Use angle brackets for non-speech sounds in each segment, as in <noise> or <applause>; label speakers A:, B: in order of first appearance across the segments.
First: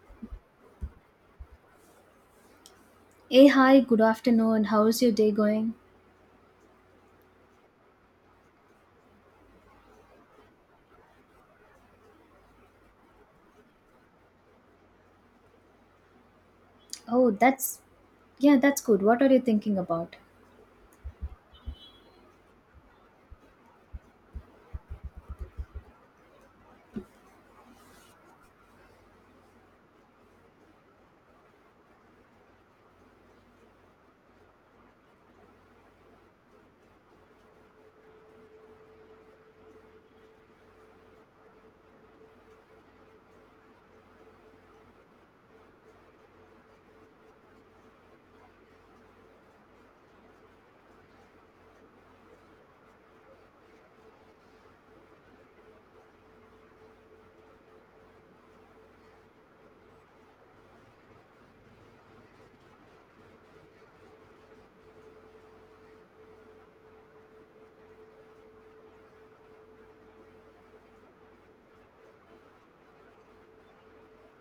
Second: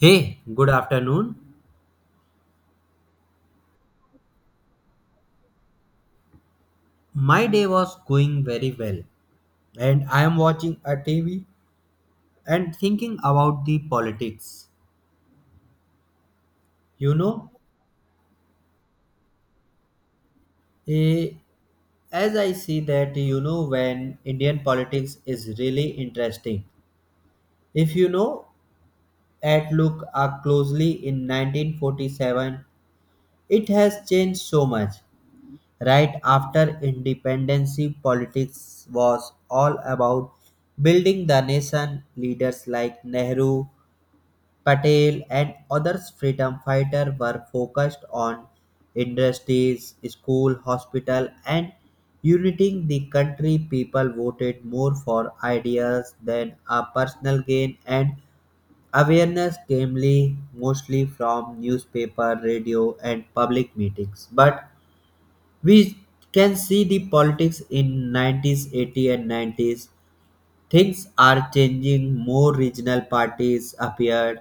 A: Hey, good afternoon.
B: Hey, hi, good afternoon. How's your day going?
A: My day was going very well, and I am watching a TV and thinking about the politics. You
B: Oh,
A: know,
B: that's yeah, that's good. What are you thinking about?
A: eh, as I see that, you know, when Indian politics is really interesting. If you know, at look closely in 1947, it has changed so much. Right after independence, politics was all about building the nation. Leaders like Nehru, Patel, and others freedom fighters were focused on industries, school, hospital, and uniting the country. People voted more for ideas than a personal gain, and awareness came mostly from newspaper, radio, and public meetings. But we can see the politics in 90s, 80s, and 90s. Things are changing. More regional parties appeared.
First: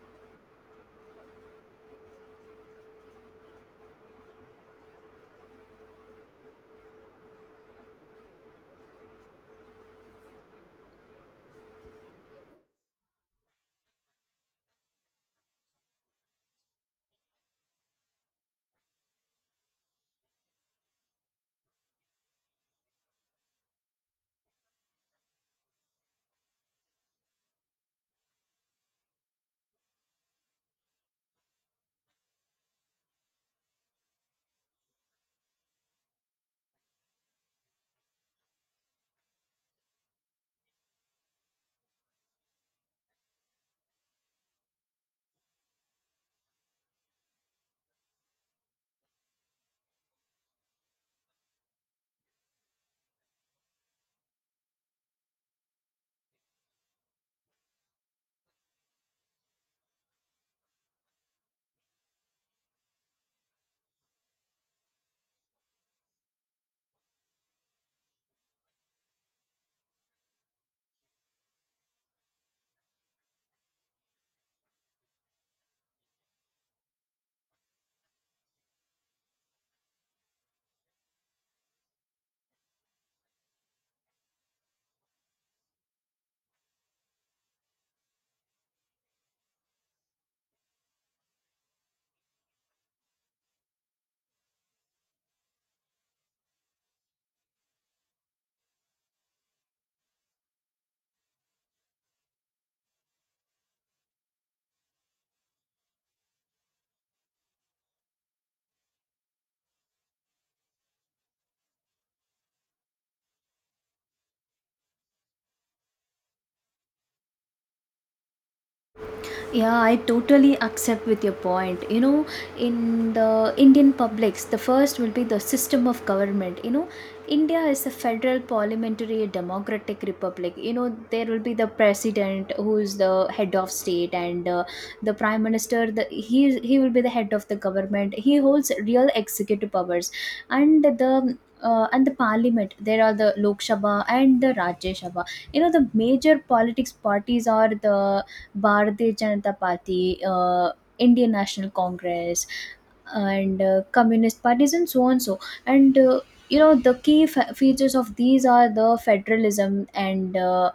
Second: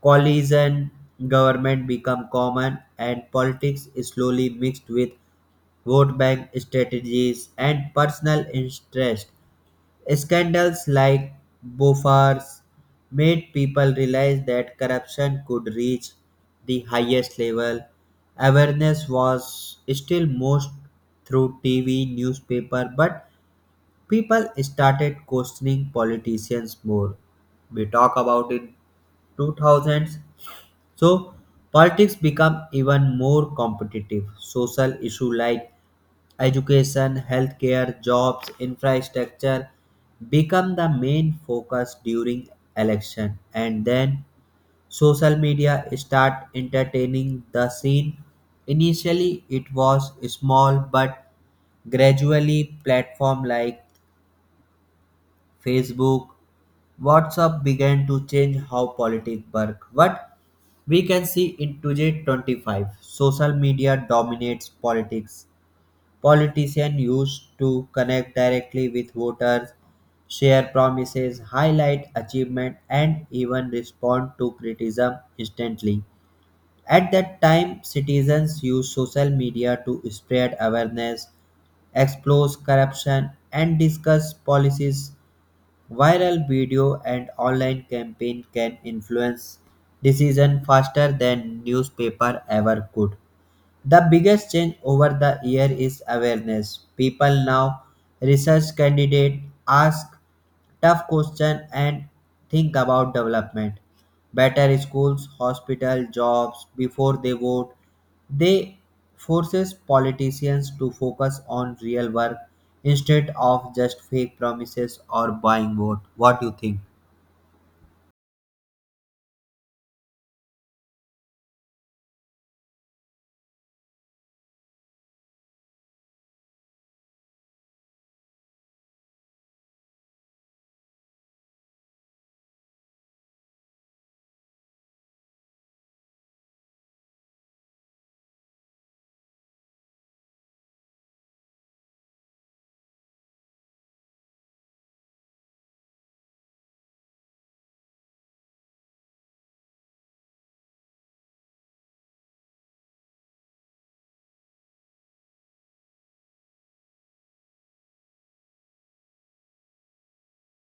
A: Coalition government become common and politics is slowly mixed with vote bank strategies and personal interest. Scandals like Bofors made people realize that corruption could reach the highest level. Awareness was still most through TV, newspaper, but people started questioning politicians more. We talk about it 2000s. So politics become even more competitive. Social issue like education, healthcare, jobs, infrastructure become the main focus during election and then social media start entertaining the scene. Initially it was small but gradually platform like Facebook, WhatsApp began to change how politics work. What we can see in 2025, social media dominates politics. Politicians used to connect directly with voters, share promises, highlight achievement, and even respond to criticism instantly. At that time, citizens used social media to spread awareness, expose corruption, and discuss policies. Viral video and online campaign can influence decision faster than newspaper ever could. The biggest change over the year is awareness. People now research candidate, ask tough question and think about development. Better schools, hospital, jobs before they vote. They forces politicians to focus on real work instead of just fake promises or buying vote. What do you think?
B: Yeah, I totally accept with your point. In the Indian publics, the first will be the system of government. India is a federal parliamentary democratic republic. There will be the president, who is the head of state, and the prime minister. The, he he will be the head of the government. He holds real executive powers, and the parliament, there are the Lok Sabha and the Rajya Sabha. The major politics parties are the Bharatiya Janata Party, Indian National Congress, and communist parties, and so on so. And the key features of these are the federalism and. Uh,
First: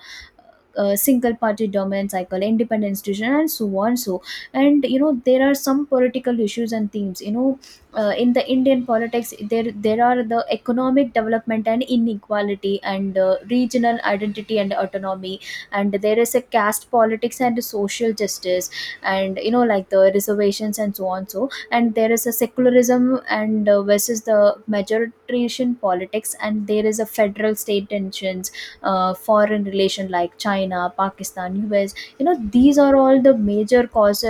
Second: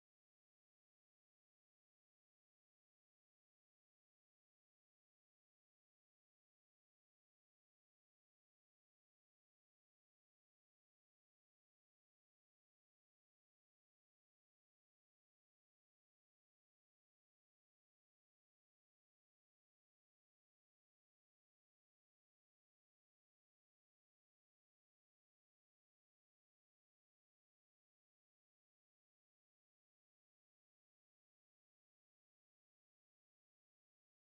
B: uh, single party dominant cycle, independent institution, and so on so. And there are some political issues and themes. In the Indian politics, there are the economic development and inequality, and regional identity and autonomy, and there is a caste politics and social justice, and like the reservations and so on so, and there is a secularism and versus the majoritarian politics, and there is a federal state tensions. Foreign relation like China, Pakistan, US, these are all the major cause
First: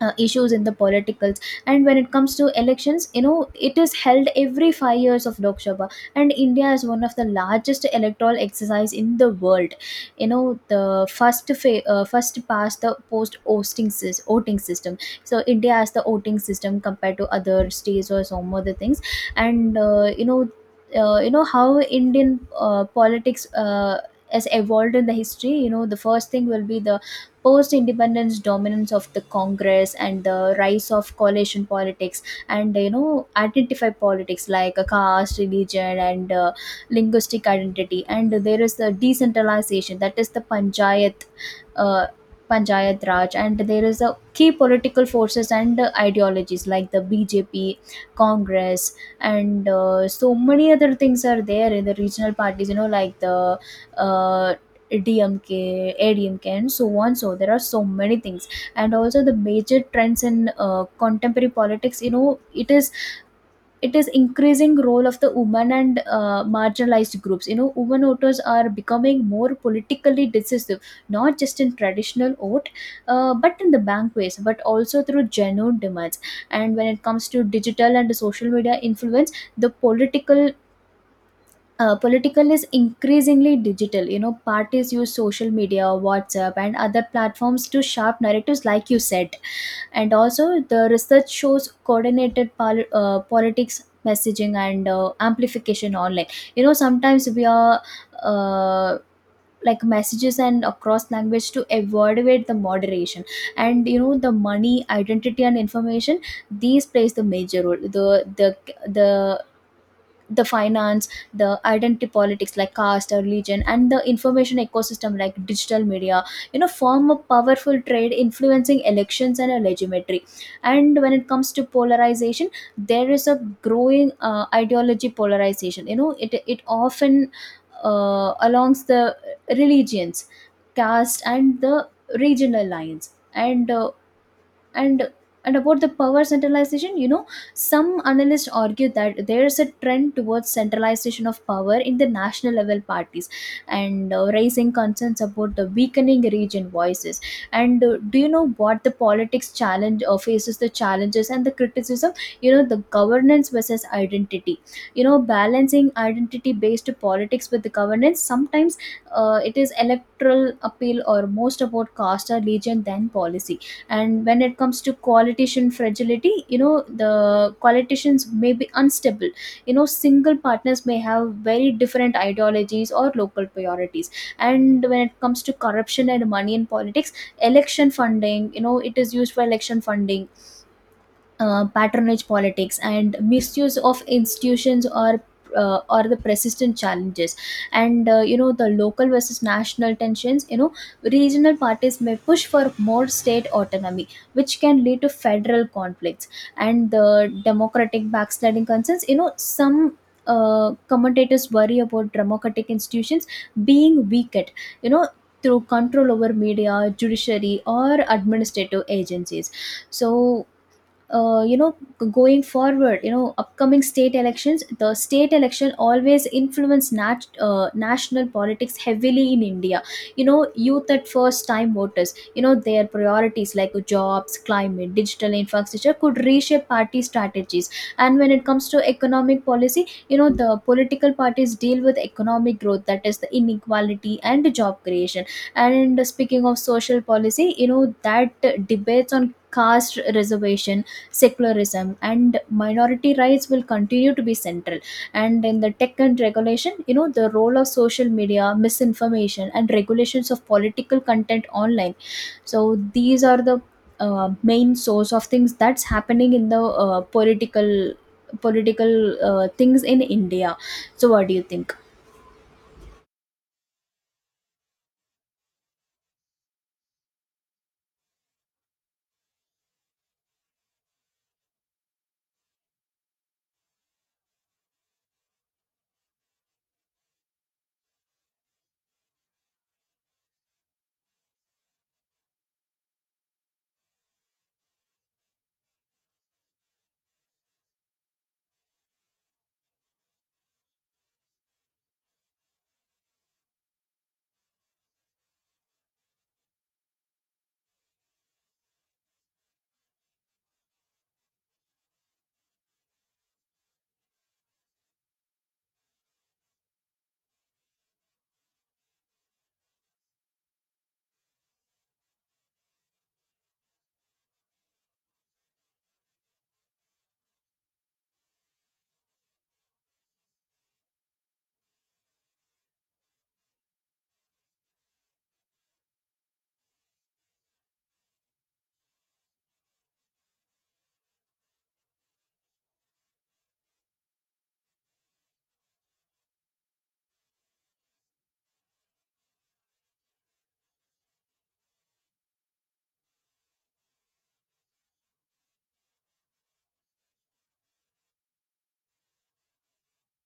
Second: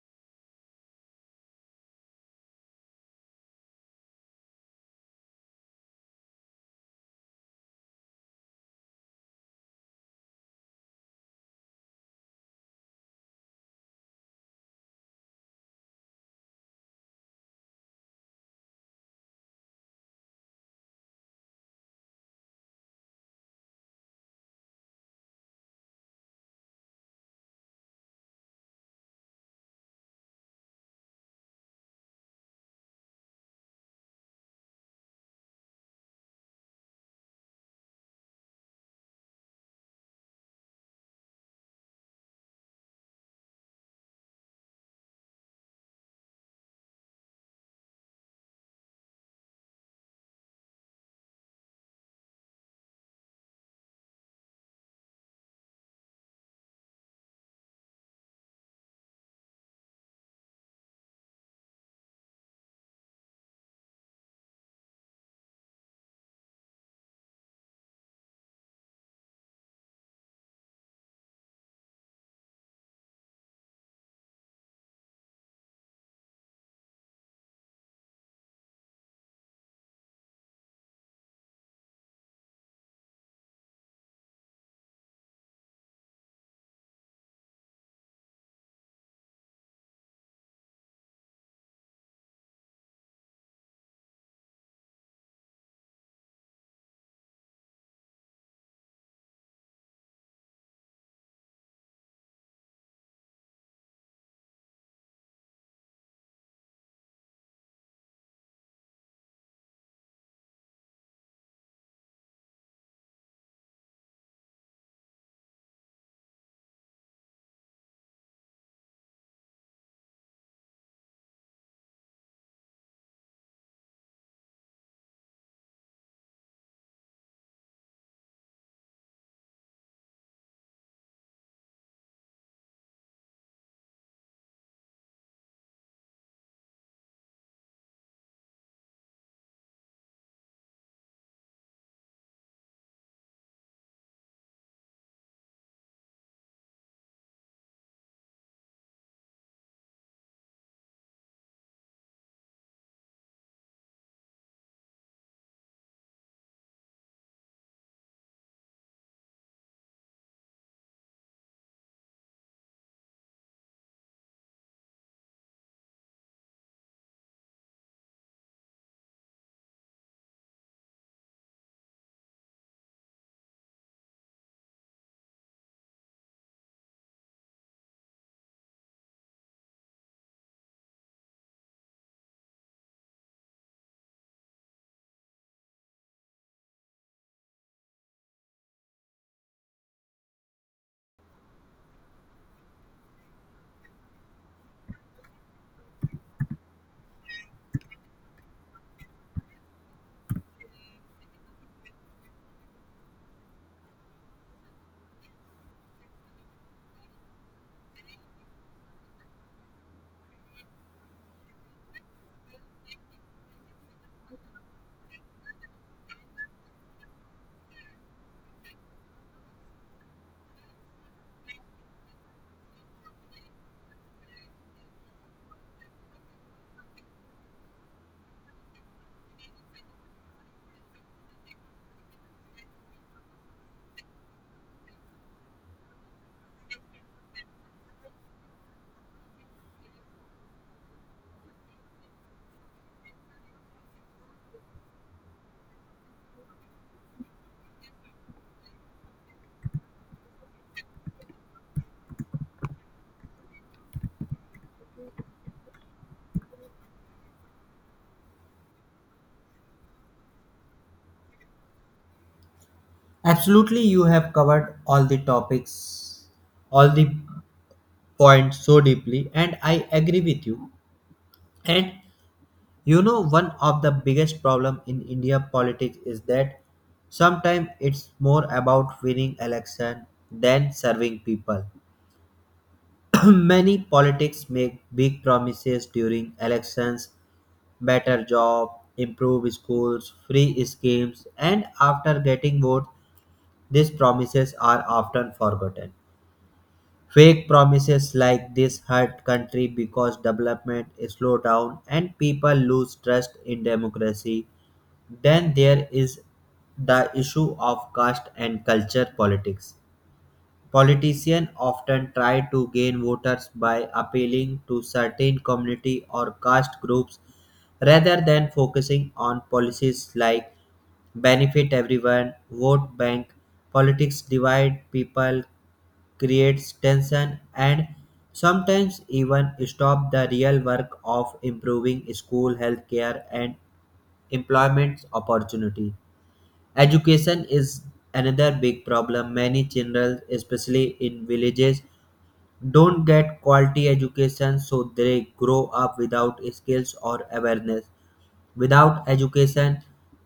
B: issues in the politicals. And when it comes to elections, it is held every 5 years of Lok Sabha, and India is one of the largest electoral exercise in the world you know the first past the post voting system, so India has the voting system compared to other states or some other things. And how Indian politics has evolved in the history. The first thing will be the post independence dominance of the Congress and the rise of coalition politics, and identify politics like a caste religion and linguistic identity, and there is the decentralization, that is the uh, Panchayat Raj, and there is a key political forces and ideologies like the BJP, Congress, and so many other things are there in the regional parties. Like the uh, DMK, ADMK, and so on. So there are so many things, and also the major trends in contemporary politics. It is increasing role of the women and marginalized groups. Women voters are becoming more politically decisive, not just in traditional vote, but in the banquets, but also through genuine demands. And when it comes to digital and social media influence, the political is increasingly digital. Parties use social media, WhatsApp, and other platforms to sharp narratives, like you said. And also, the research shows coordinated politics messaging and amplification online. Sometimes we are. Uh, like messages and across language to avoid the moderation, and the money identity and information, these plays the major role, the the the finance, the identity politics like caste or religion, and the information ecosystem like digital media form a powerful trade influencing elections and a legitimacy. And when it comes to polarization, there is a growing ideology polarization. It often alongs the religions, caste, and the regional lines, and and about the power centralization. Some analysts argue that there is a trend towards centralization of power in the national level parties, and raising concerns about the weakening region voices. And do you know what the politics challenge or faces the challenges and the criticism? The governance versus identity, balancing identity based politics with the governance sometimes, it is electoral appeal or most about caste or region than policy. And when it comes to coalition fragility, the coalitions may be unstable. Single partners may have very different ideologies or local priorities. And when it comes to corruption and money in politics, election funding, it is used for election funding, patronage politics, and misuse of institutions, or the persistent challenges. And the local versus national tensions, regional parties may push for more state autonomy, which can lead to federal conflicts. And the democratic backsliding concerns, some commentators worry about democratic institutions being weakened you know through control over media, judiciary, or administrative agencies. So uh, you know going forward, upcoming state elections, the state election always influence national politics heavily in India. Youth at first time voters, their priorities like jobs, climate, digital infrastructure could reshape party strategies. And when it comes to economic policy, the political parties deal with economic growth, that is the inequality and job creation. And speaking of social policy, that debates on caste reservation, secularism, and minority rights will continue to be central. And in the tech and regulation, the role of social media, misinformation, and regulations of political content online. So these are the main source of things that's happening in the political political things in India. So what do you think?
A: Absolutely, you have covered all the topics, all the point so deeply and I agree with you and you know one of the biggest problem in india politics is that sometimes it's more about winning election than serving people. <clears throat> Many politics make big promises during elections, better job, improve schools, free schemes, and after getting vote these promises are often forgotten. Fake promises like this hurt country because development is slow down and people lose trust in democracy. Then there is the issue of caste and culture politics. Politicians often try to gain voters by appealing to certain community or caste groups rather than focusing on policies like benefit everyone, vote bank. Politics divide people, creates tension and sometimes even stop the real work of improving school, healthcare, and employment opportunity. Education is another big problem. Many children especially in villages don't get quality education so they grow up without skills or awareness. Without education,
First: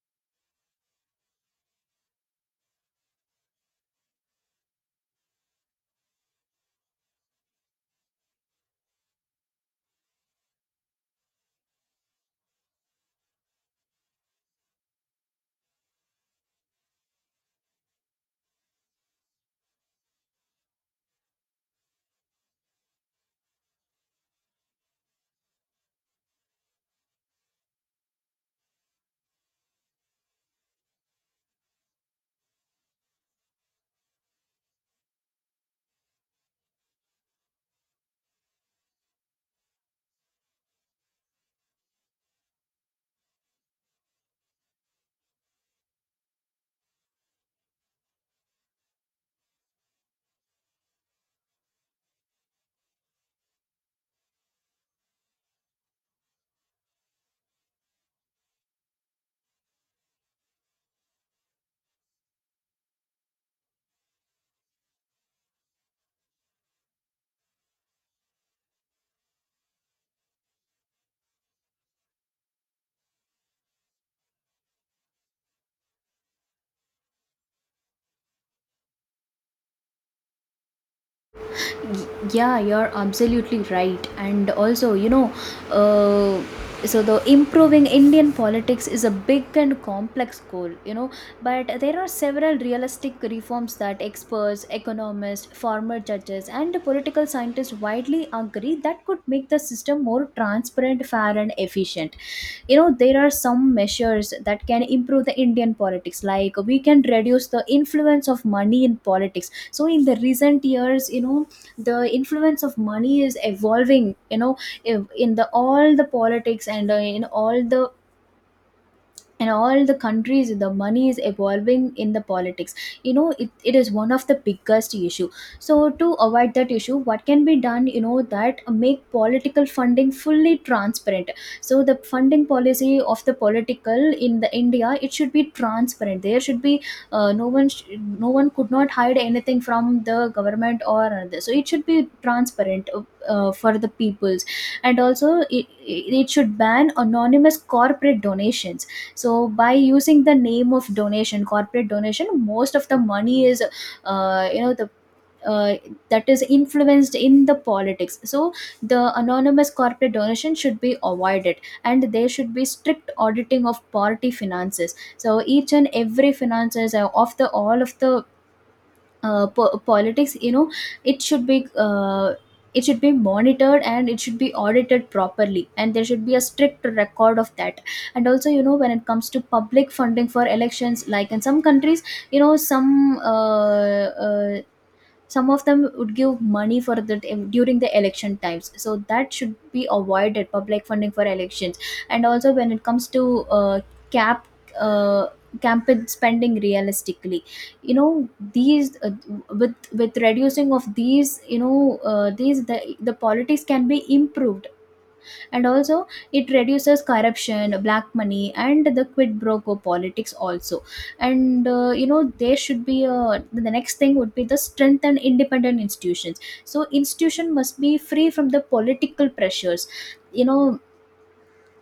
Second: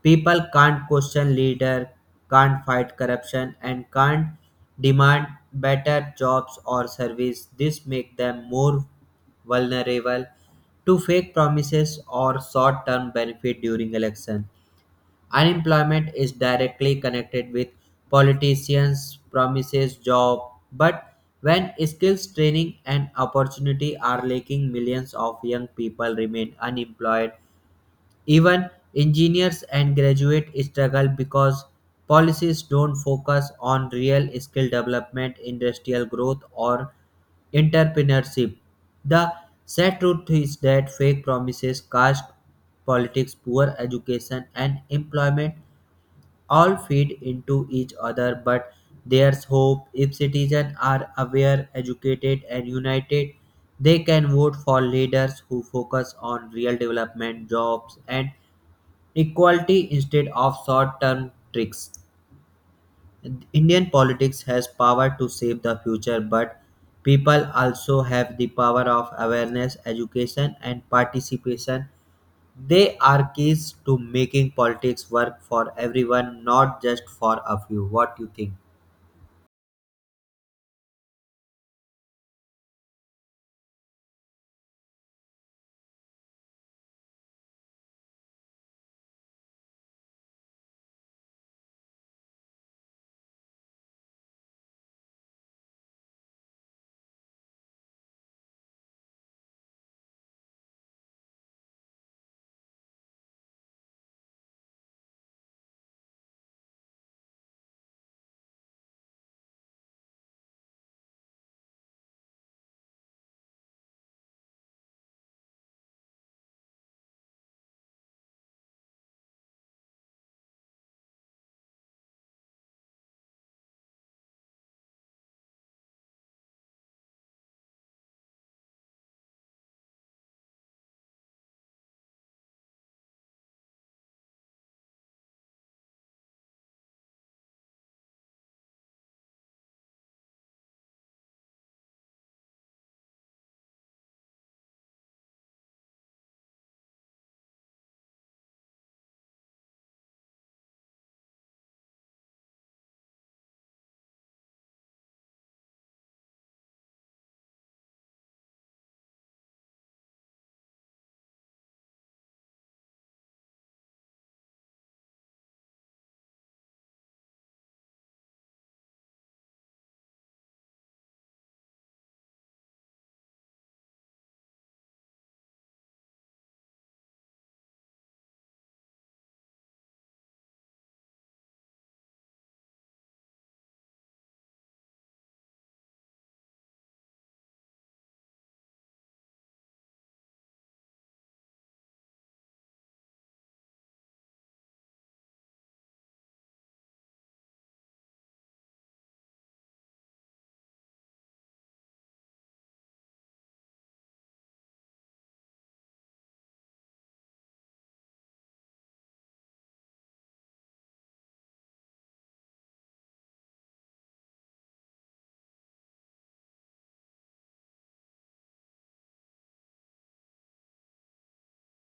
A: people can't question leader, can't fight corruption, and can't demand better jobs or service. This makes them more vulnerable to fake promises or short-term benefit during election. Unemployment is directly connected with politicians' promises job, but when skills training and opportunity are lacking, millions of young people remain unemployed. Even engineers and graduates struggle because policies don't focus on real skill development, industrial growth, or entrepreneurship. The sad truth is that fake promises, caste politics, poor education, and employment all feed into each other, but there's hope if citizens are aware, educated, and united. They can vote for leaders who focus on real development, jobs, and equality instead of short term tricks. Indian politics has power to shape the future, but people also have the power of awareness, education, and participation. They are keys to making politics work for everyone, not just for a few. What you think?
B: Y- yeah, you're absolutely right. And also, uh, so the improving Indian politics is a big and complex goal. But there are several realistic reforms that experts, economists, former judges, and political scientists widely agree that could make the system more transparent, fair, and efficient. There are some measures that can improve the Indian politics, like we can reduce the influence of money in politics. So in the recent years, the influence of money is evolving, in the all the politics, and in all the countries the money is evolving in the politics. It is one of the biggest issue. So to avoid that issue, what can be done, that make political funding fully transparent. So the funding policy of the political in the India, it should be transparent. There should be uh, no one sh- no one could not hide anything from the government or another, so it should be transparent for the peoples. And also it should ban anonymous corporate donations. So by using the name of donation, corporate donation, most of the money is you know the uh, that is influenced in the politics, so the anonymous corporate donation should be avoided. And there should be strict auditing of party finances. So each and every finances of the all of the politics, it should be uh, it should be monitored, and it should be audited properly, and there should be a strict record of that. And also, when it comes to public funding for elections, like in some countries, you know some uh, uh, some of them would give money for the during the election times, so that should be avoided, public funding for elections. And also when it comes to uh, cap uh, campaign spending realistically. These with reducing of these, these the politics can be improved. And also it reduces corruption, black money, and the quid pro quo politics also. And the next thing would be the strength and independent institutions, so institution must be free from the political pressures. you know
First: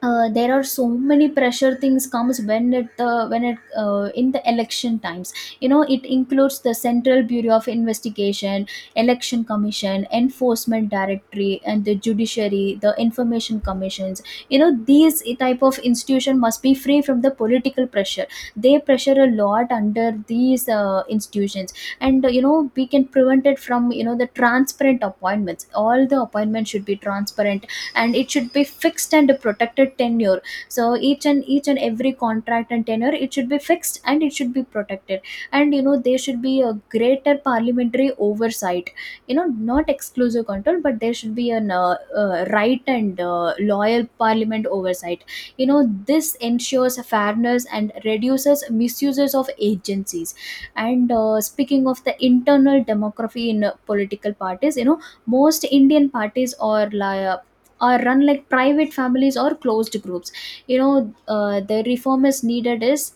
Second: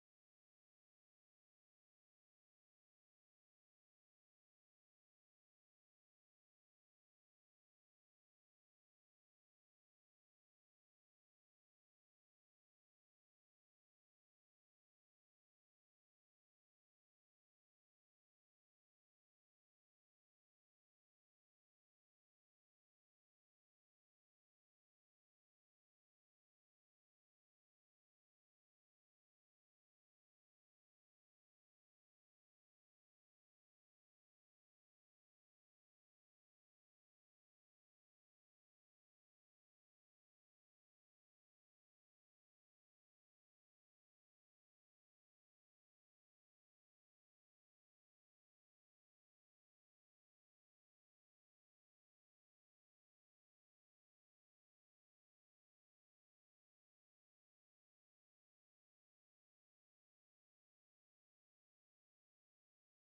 B: there are so many pressure things comes when it in the election times. It includes the central bureau of investigation, election commission, enforcement directory, and the judiciary, the information commissions. These type of institution must be free from the political pressure. They pressure a lot under these institutions. And we can prevent it from the transparent appointments, all the appointments should be transparent. And it should be fixed and protected tenure. So each and every contract and tenure, it should be fixed and it should be protected. And there should be a greater parliamentary oversight, not exclusive control, but there should be an right and loyal parliament oversight you know this ensures fairness and reduces misuses of agencies. And speaking of the internal demography in political parties, most Indian parties are or run like private families or closed groups. The reform is needed, is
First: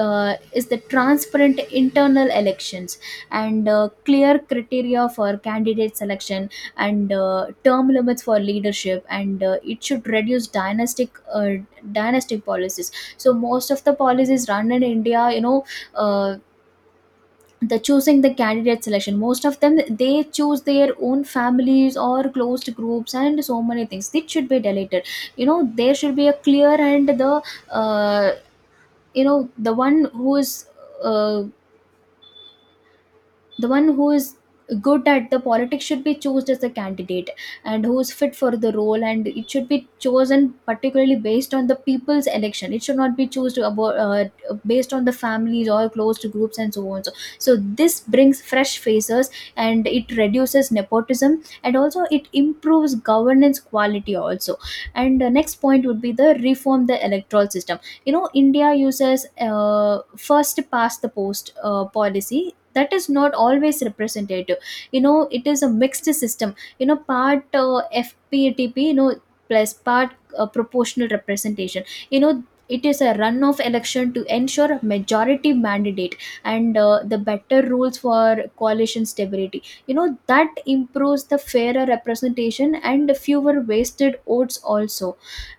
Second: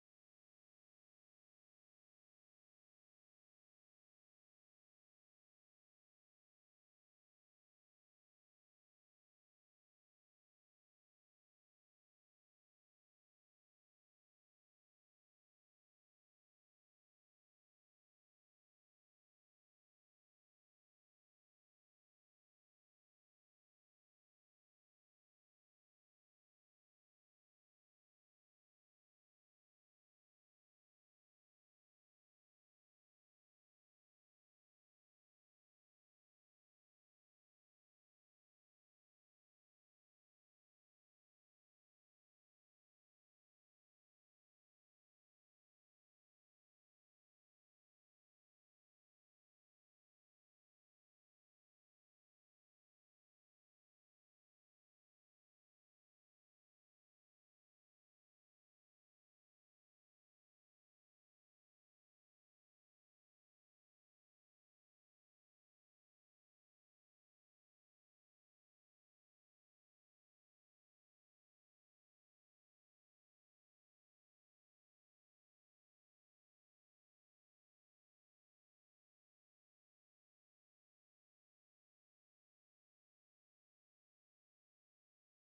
B: is the transparent internal elections. And clear criteria for candidate selection. And term limits for leadership, and it should reduce dynastic policies. So most of the policies run in India, uh, the choosing the candidate selection, most of them, they choose their own families or closed groups, and so many things. It should be deleted. There should be a clear and the, uh, the one who is uh, the one who is good at the politics should be chosen as a candidate, and who is fit for the role. And it should be chosen particularly based on the people's election. It should not be chosen about, based on the families or closed groups, and so on. So this brings fresh faces, and it reduces nepotism, and also it improves governance quality also. And the next point would be the reform the electoral system. India uses uh, first past the post policy, that is not always representative. It is a mixed system, part, FPTP, plus part proportional representation. It is a runoff election to ensure majority mandate, and the better rules for coalition stability, you know that improves the fairer representation and fewer wasted votes also.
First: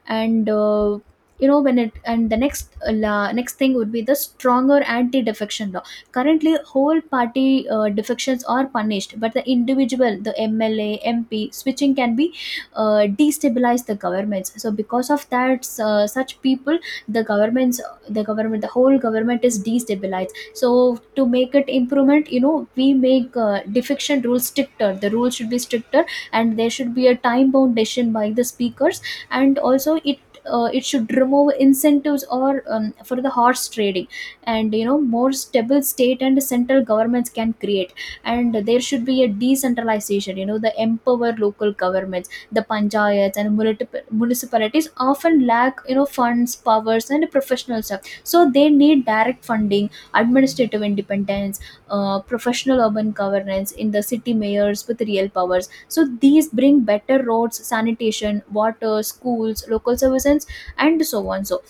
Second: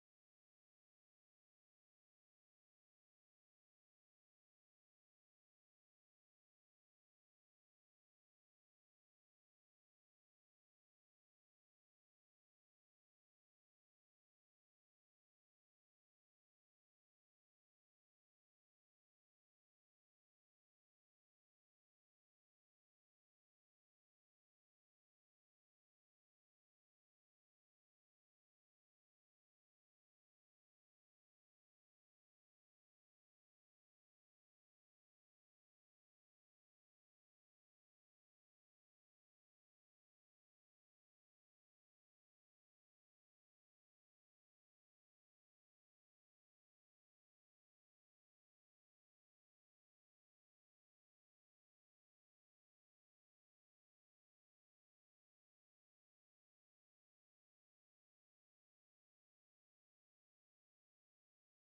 B: And you know when it and the next thing would be the stronger anti defection law. Currently, whole party defections are punished, but the individual, the MLA, MP switching can be, destabilize the governments. So because of that, such people, the governments, the whole government is destabilized. So to make it improvement, we make defection rules stricter. The rules should be stricter, and there should be a time bound decision by the speakers, and also it, it should remove incentives, or for the horse trading. And more stable state and central governments can create. And there should be a decentralization. The empower local governments, the panchayats and municipalities, often lack, funds, powers, and professional stuff. So they need direct funding, administrative independence, professional urban governance in the city, mayors with real powers. So these bring better roads, sanitation, water, schools, local services, and so on. So,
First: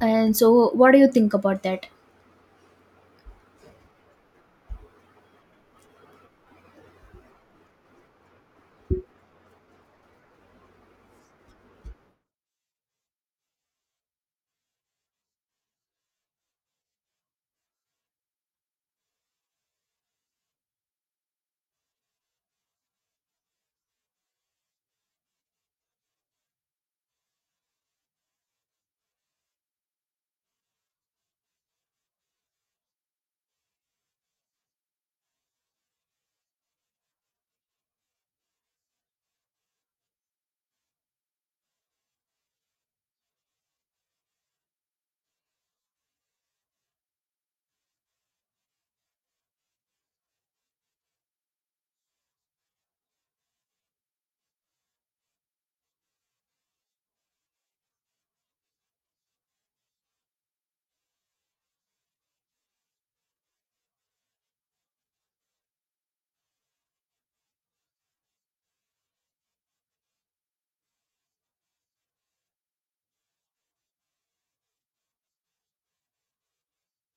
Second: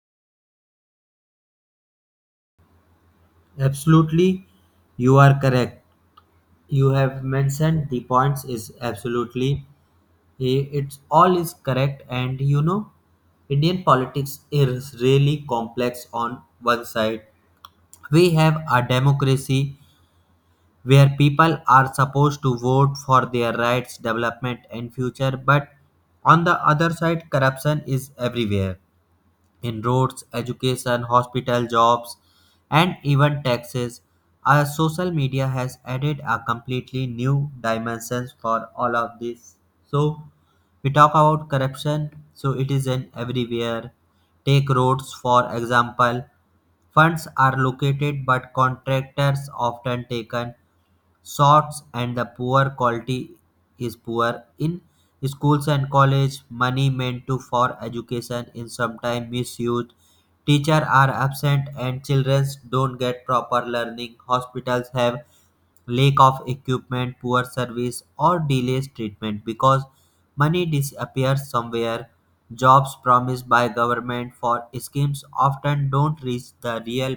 B: and so, what do you think about that?
A: Absolutely, you are correct. You have mentioned the points is absolutely it's all is correct and you know indian politics is really complex. On one side we have a democracy where people are supposed to vote for their rights, development, and future, but on the other side corruption is everywhere, in roads, education, hospital, jobs, and even taxes. Our social media has added a completely new dimensions for all of this. So we talk about corruption, so it is in everywhere. Take roads for example. Funds are located but contractors often taken shorts and the poor quality is poor. In schools and college, money meant to for education is sometimes misused, teachers are absent and children don't get proper learning. Hospitals have lack of equipment, poor service or delays treatment because money disappears somewhere. Jobs promised by government for schemes often don't reach the real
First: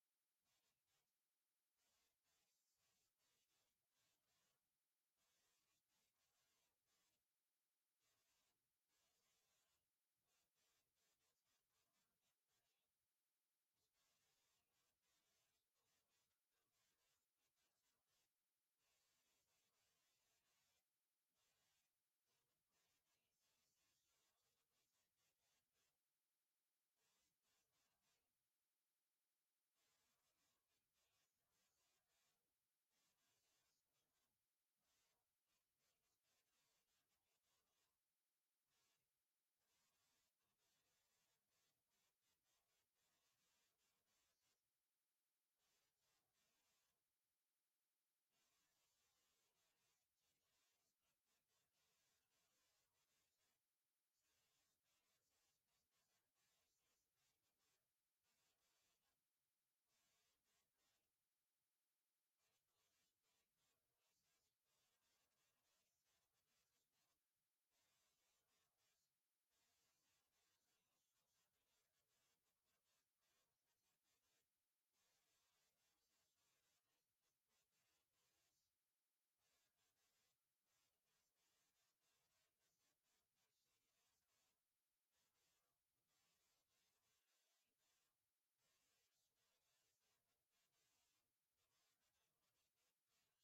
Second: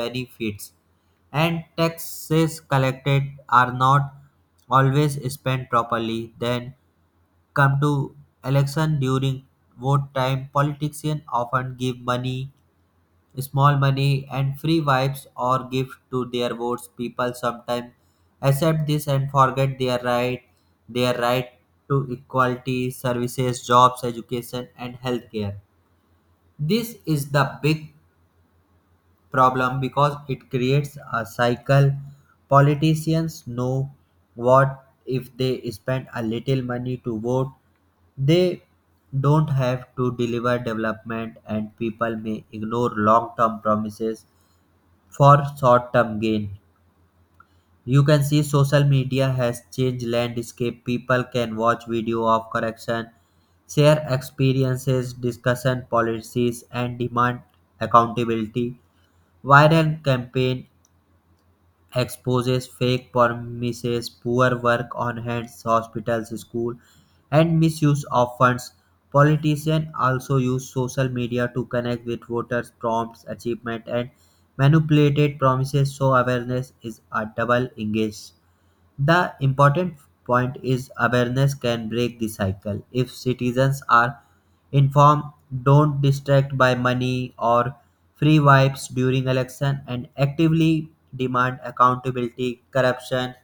A: benefits, and taxes collected are not always spent properly. Then come to election. During vote time, politicians often give money, small money, and free vibes or gift to their votes. People sometimes accept this and forget their right to equality, services, jobs, education, and healthcare. This is the big problem because it creates a cycle. Politicians know what if they spend a little money to vote, they don't have to deliver development, and people may ignore long term promises for short term gain. You can see social media has changed landscape. People can watch video of correction, share experiences, discussion policies, and demand accountability. Viral campaign exposes fake promises, poor work on hands, hospitals, school, and misuse of funds. Politicians also use social media to connect with voters, prompts achievement, and manipulated promises, so awareness is a double engaged. The important point is awareness can break the cycle. If citizens are inform, don't distract by money or free vibes during election and actively demand accountability, corruption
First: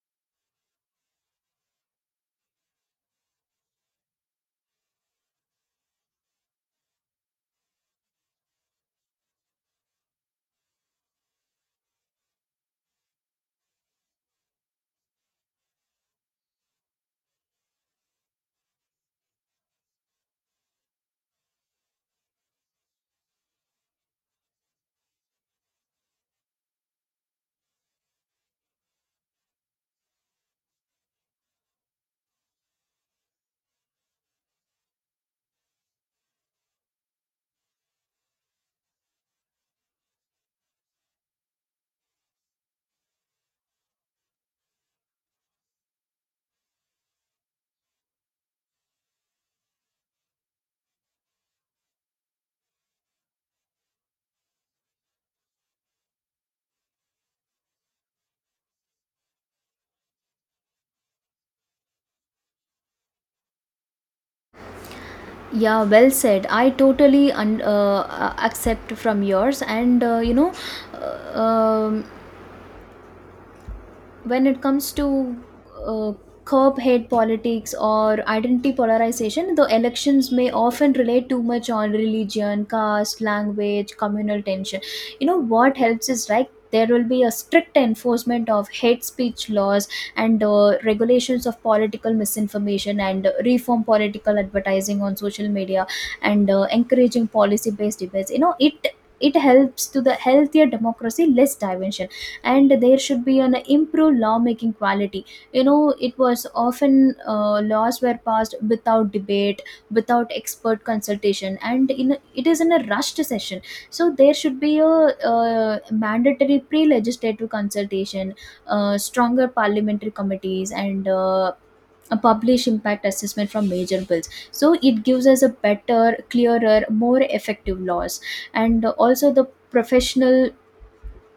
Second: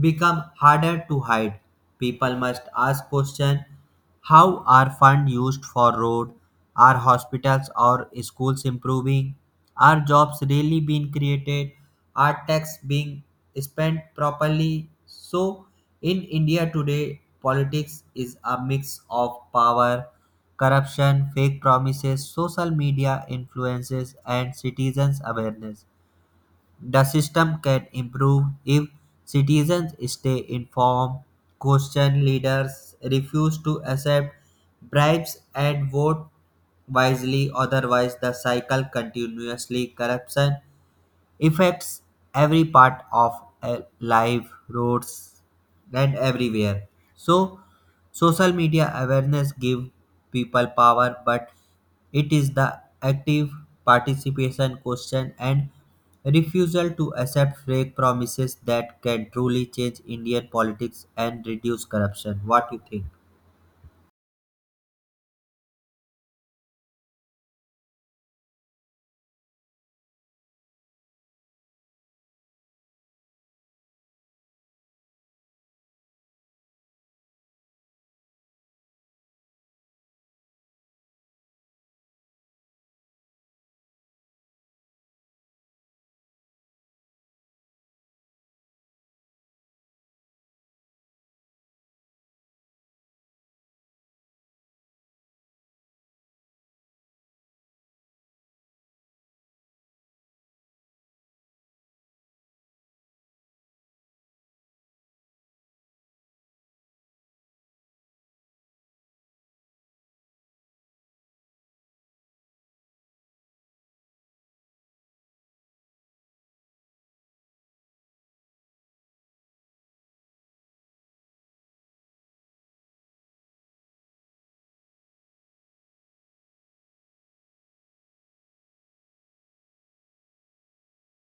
A: become harder to hide. People must ask question, how are funds used for road, are hospitals or schools improving, are jobs really being created, are tax being spent properly. So in India today, politics is a mix of power, corruption, fake promises, social media influences, and citizens' awareness. The system can improve if citizens stay informed, question leaders, refuse to accept bribes, and vote wisely. Otherwise, the cycle continuously corruption affects every part of life, roads and everywhere. So social media awareness give people power, but it is the active participation, question, and refusal to accept fake promises that can truly change indian politics and reduce corruption. What you think?
B: Yeah, well said. I totally accept from yours, and uh, um, when it comes to, uh, curb hate politics, or identity polarization. The elections may often relate too much on religion, caste, language, communal tension. You know what helps is, like, there will be a strict enforcement of hate speech laws, and regulations of political misinformation, and reform political advertising on social media, and encouraging policy based debates. It helps to the healthier democracy, less division. And there should be an improved lawmaking quality. It was often, laws were passed without debate, without expert consultation, and in it is in a rushed session. So there should be a, mandatory pre-legislative consultation, stronger parliamentary committees, and a published impact assessment from major bills. So it gives us a better, clearer, more effective laws. And also, the professional,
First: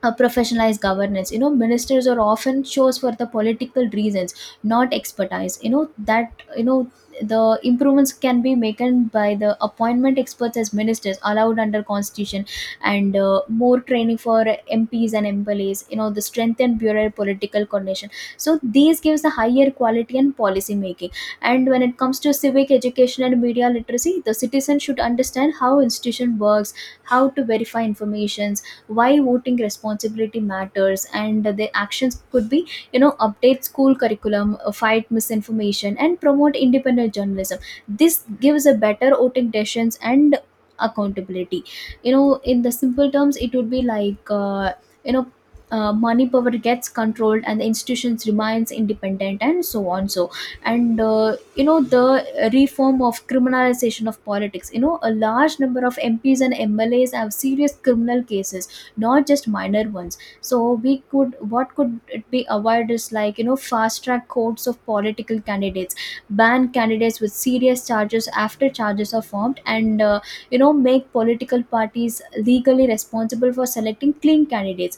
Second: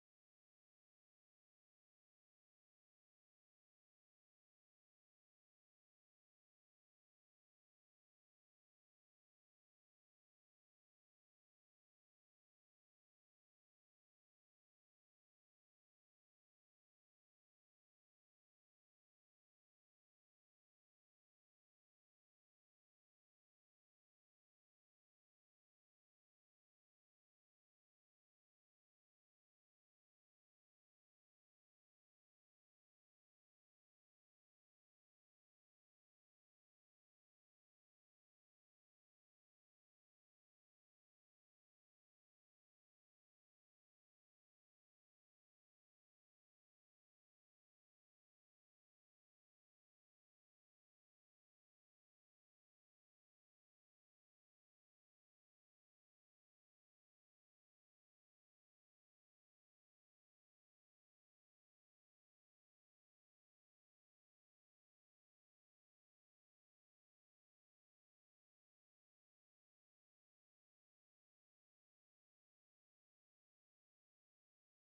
B: a professionalized governance. Ministers are often chose for the political reasons, not expertise. You know that you know The improvements can be made by the appointment experts as ministers allowed under constitution, and more training for MPs and MLAs. The strengthened bureau political coordination. So these gives the higher quality and policy making. And when it comes to civic education and media literacy, the citizen should understand how institution works, how to verify information, why voting responsibility matters, and their actions could be. Update school curriculum, fight misinformation, and promote independent journalism. This gives a better voting decisions and accountability. In the simple terms, it would be like, you know money power gets controlled, and the institutions remains independent, and so on. So and the reform of criminalization of politics. A large number of MPs and MLAs have serious criminal cases, not just minor ones. So we could what could it be avoided is, like, fast track courts of political candidates, ban candidates with serious charges after charges are formed, and make political parties legally responsible for selecting clean candidates.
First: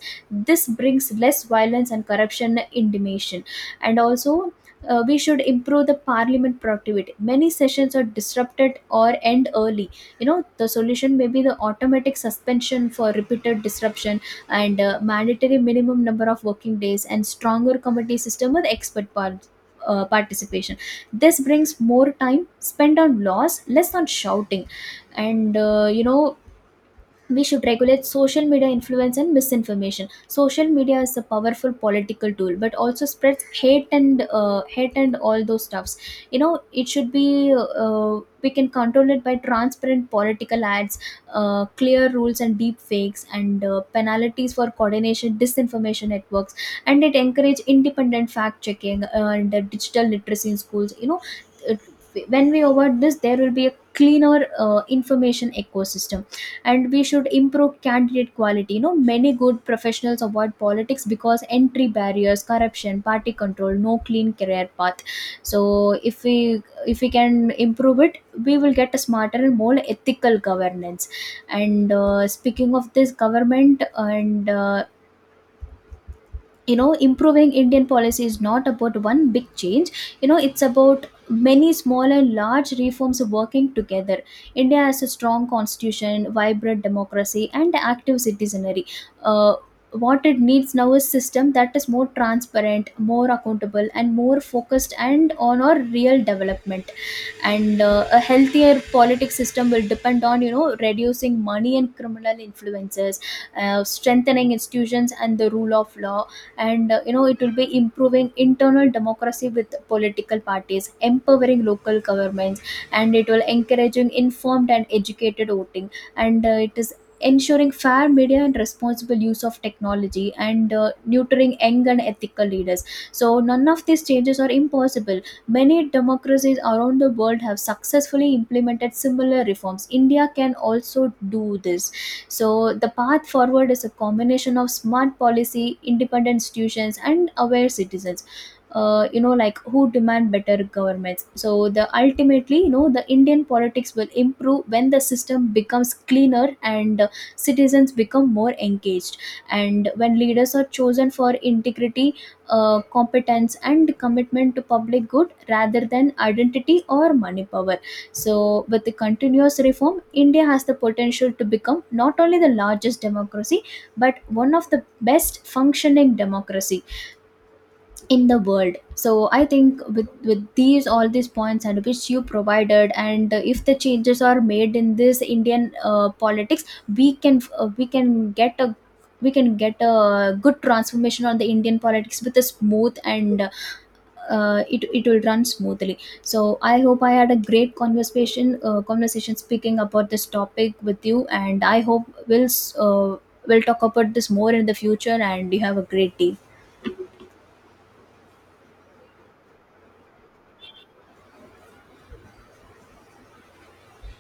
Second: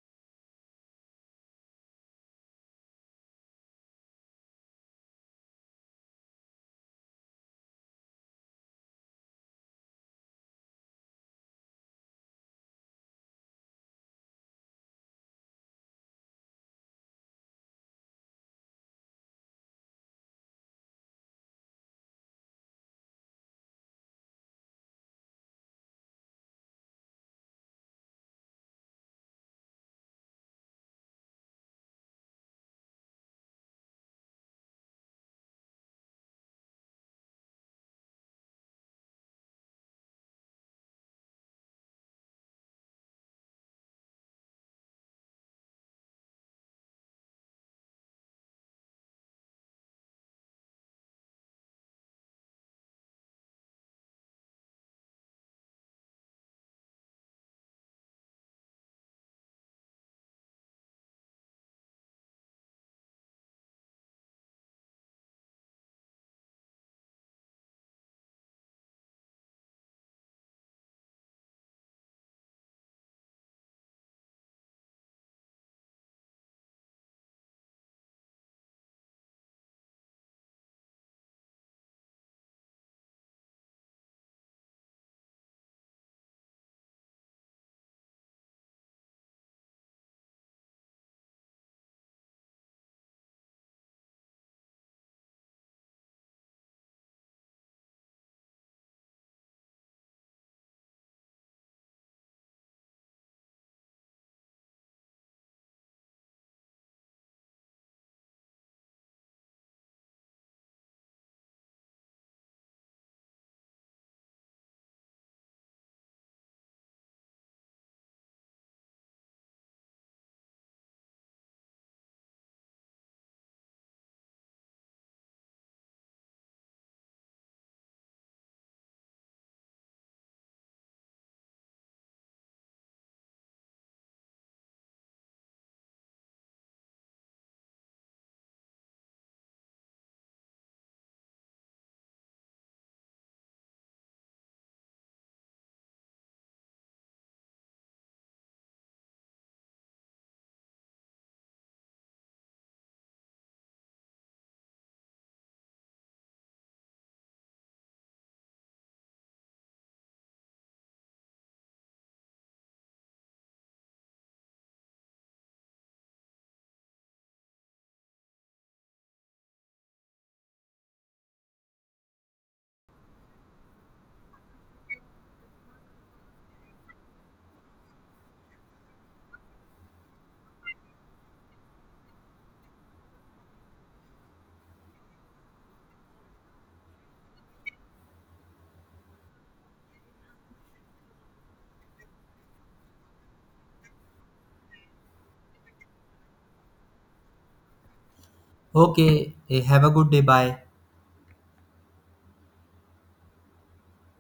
B: This brings less violence and corruption intimation. And also, we should improve the parliament productivity. Many sessions are disrupted or end early. The solution may be the automatic suspension for repeated disruption, and mandatory minimum number of working days, and stronger committee system with expert participation. This brings more time spent on laws, less on shouting. And we should regulate social media influence and misinformation. Social media is a powerful political tool, but also spreads hate, and all those stuffs. It should be we can control it by transparent political ads, clear rules and deep fakes, and penalties for coordination disinformation networks. And it encourage independent fact checking, and digital literacy in schools. It- when we award this, there will be a cleaner information ecosystem. And we should improve candidate quality. Many good professionals avoid politics, because entry barriers, corruption, party control, no clean career path. So if we can improve it, we will get a smarter and more ethical governance. And speaking of this government, and improving Indian policy is not about one big change. It's about many small and large reforms working together. India has a strong constitution, vibrant democracy, and active citizenry. uh, what it needs now is system that is more transparent, more accountable, and more focused and on our real development. And a healthier politics system will depend on, reducing money and criminal influences, strengthening institutions and the rule of law. And it will be improving internal democracy with political parties, empowering local governments. And it will encouraging informed and educated voting. And it is ensuring fair media and responsible use of technology, and nurturing young and ethical leaders. So none of these changes are impossible. Many democracies around the world have successfully implemented similar reforms. India can also do this. So the path forward is a combination of smart policy, independent institutions, and aware citizens. Like who demand better governments. So the ultimately, the Indian politics will improve when the system becomes cleaner, and citizens become more engaged, and when leaders are chosen for integrity, competence, and commitment to public good, rather than identity or money power. So, with the continuous reform, India has the potential to become not only the largest democracy, but one of the best functioning democracy in the world. So, I think with these all these points and which you provided, and if the changes are made in this Indian politics, we can uh, we can get a we can get a good transformation on the Indian politics, with a smooth and it will run smoothly. So I hope I had a great conversation speaking about this topic with you, and I hope we'll s- uh, we'll talk about this more in the future. And you have a great day.
A: Okay, have a good day, bye.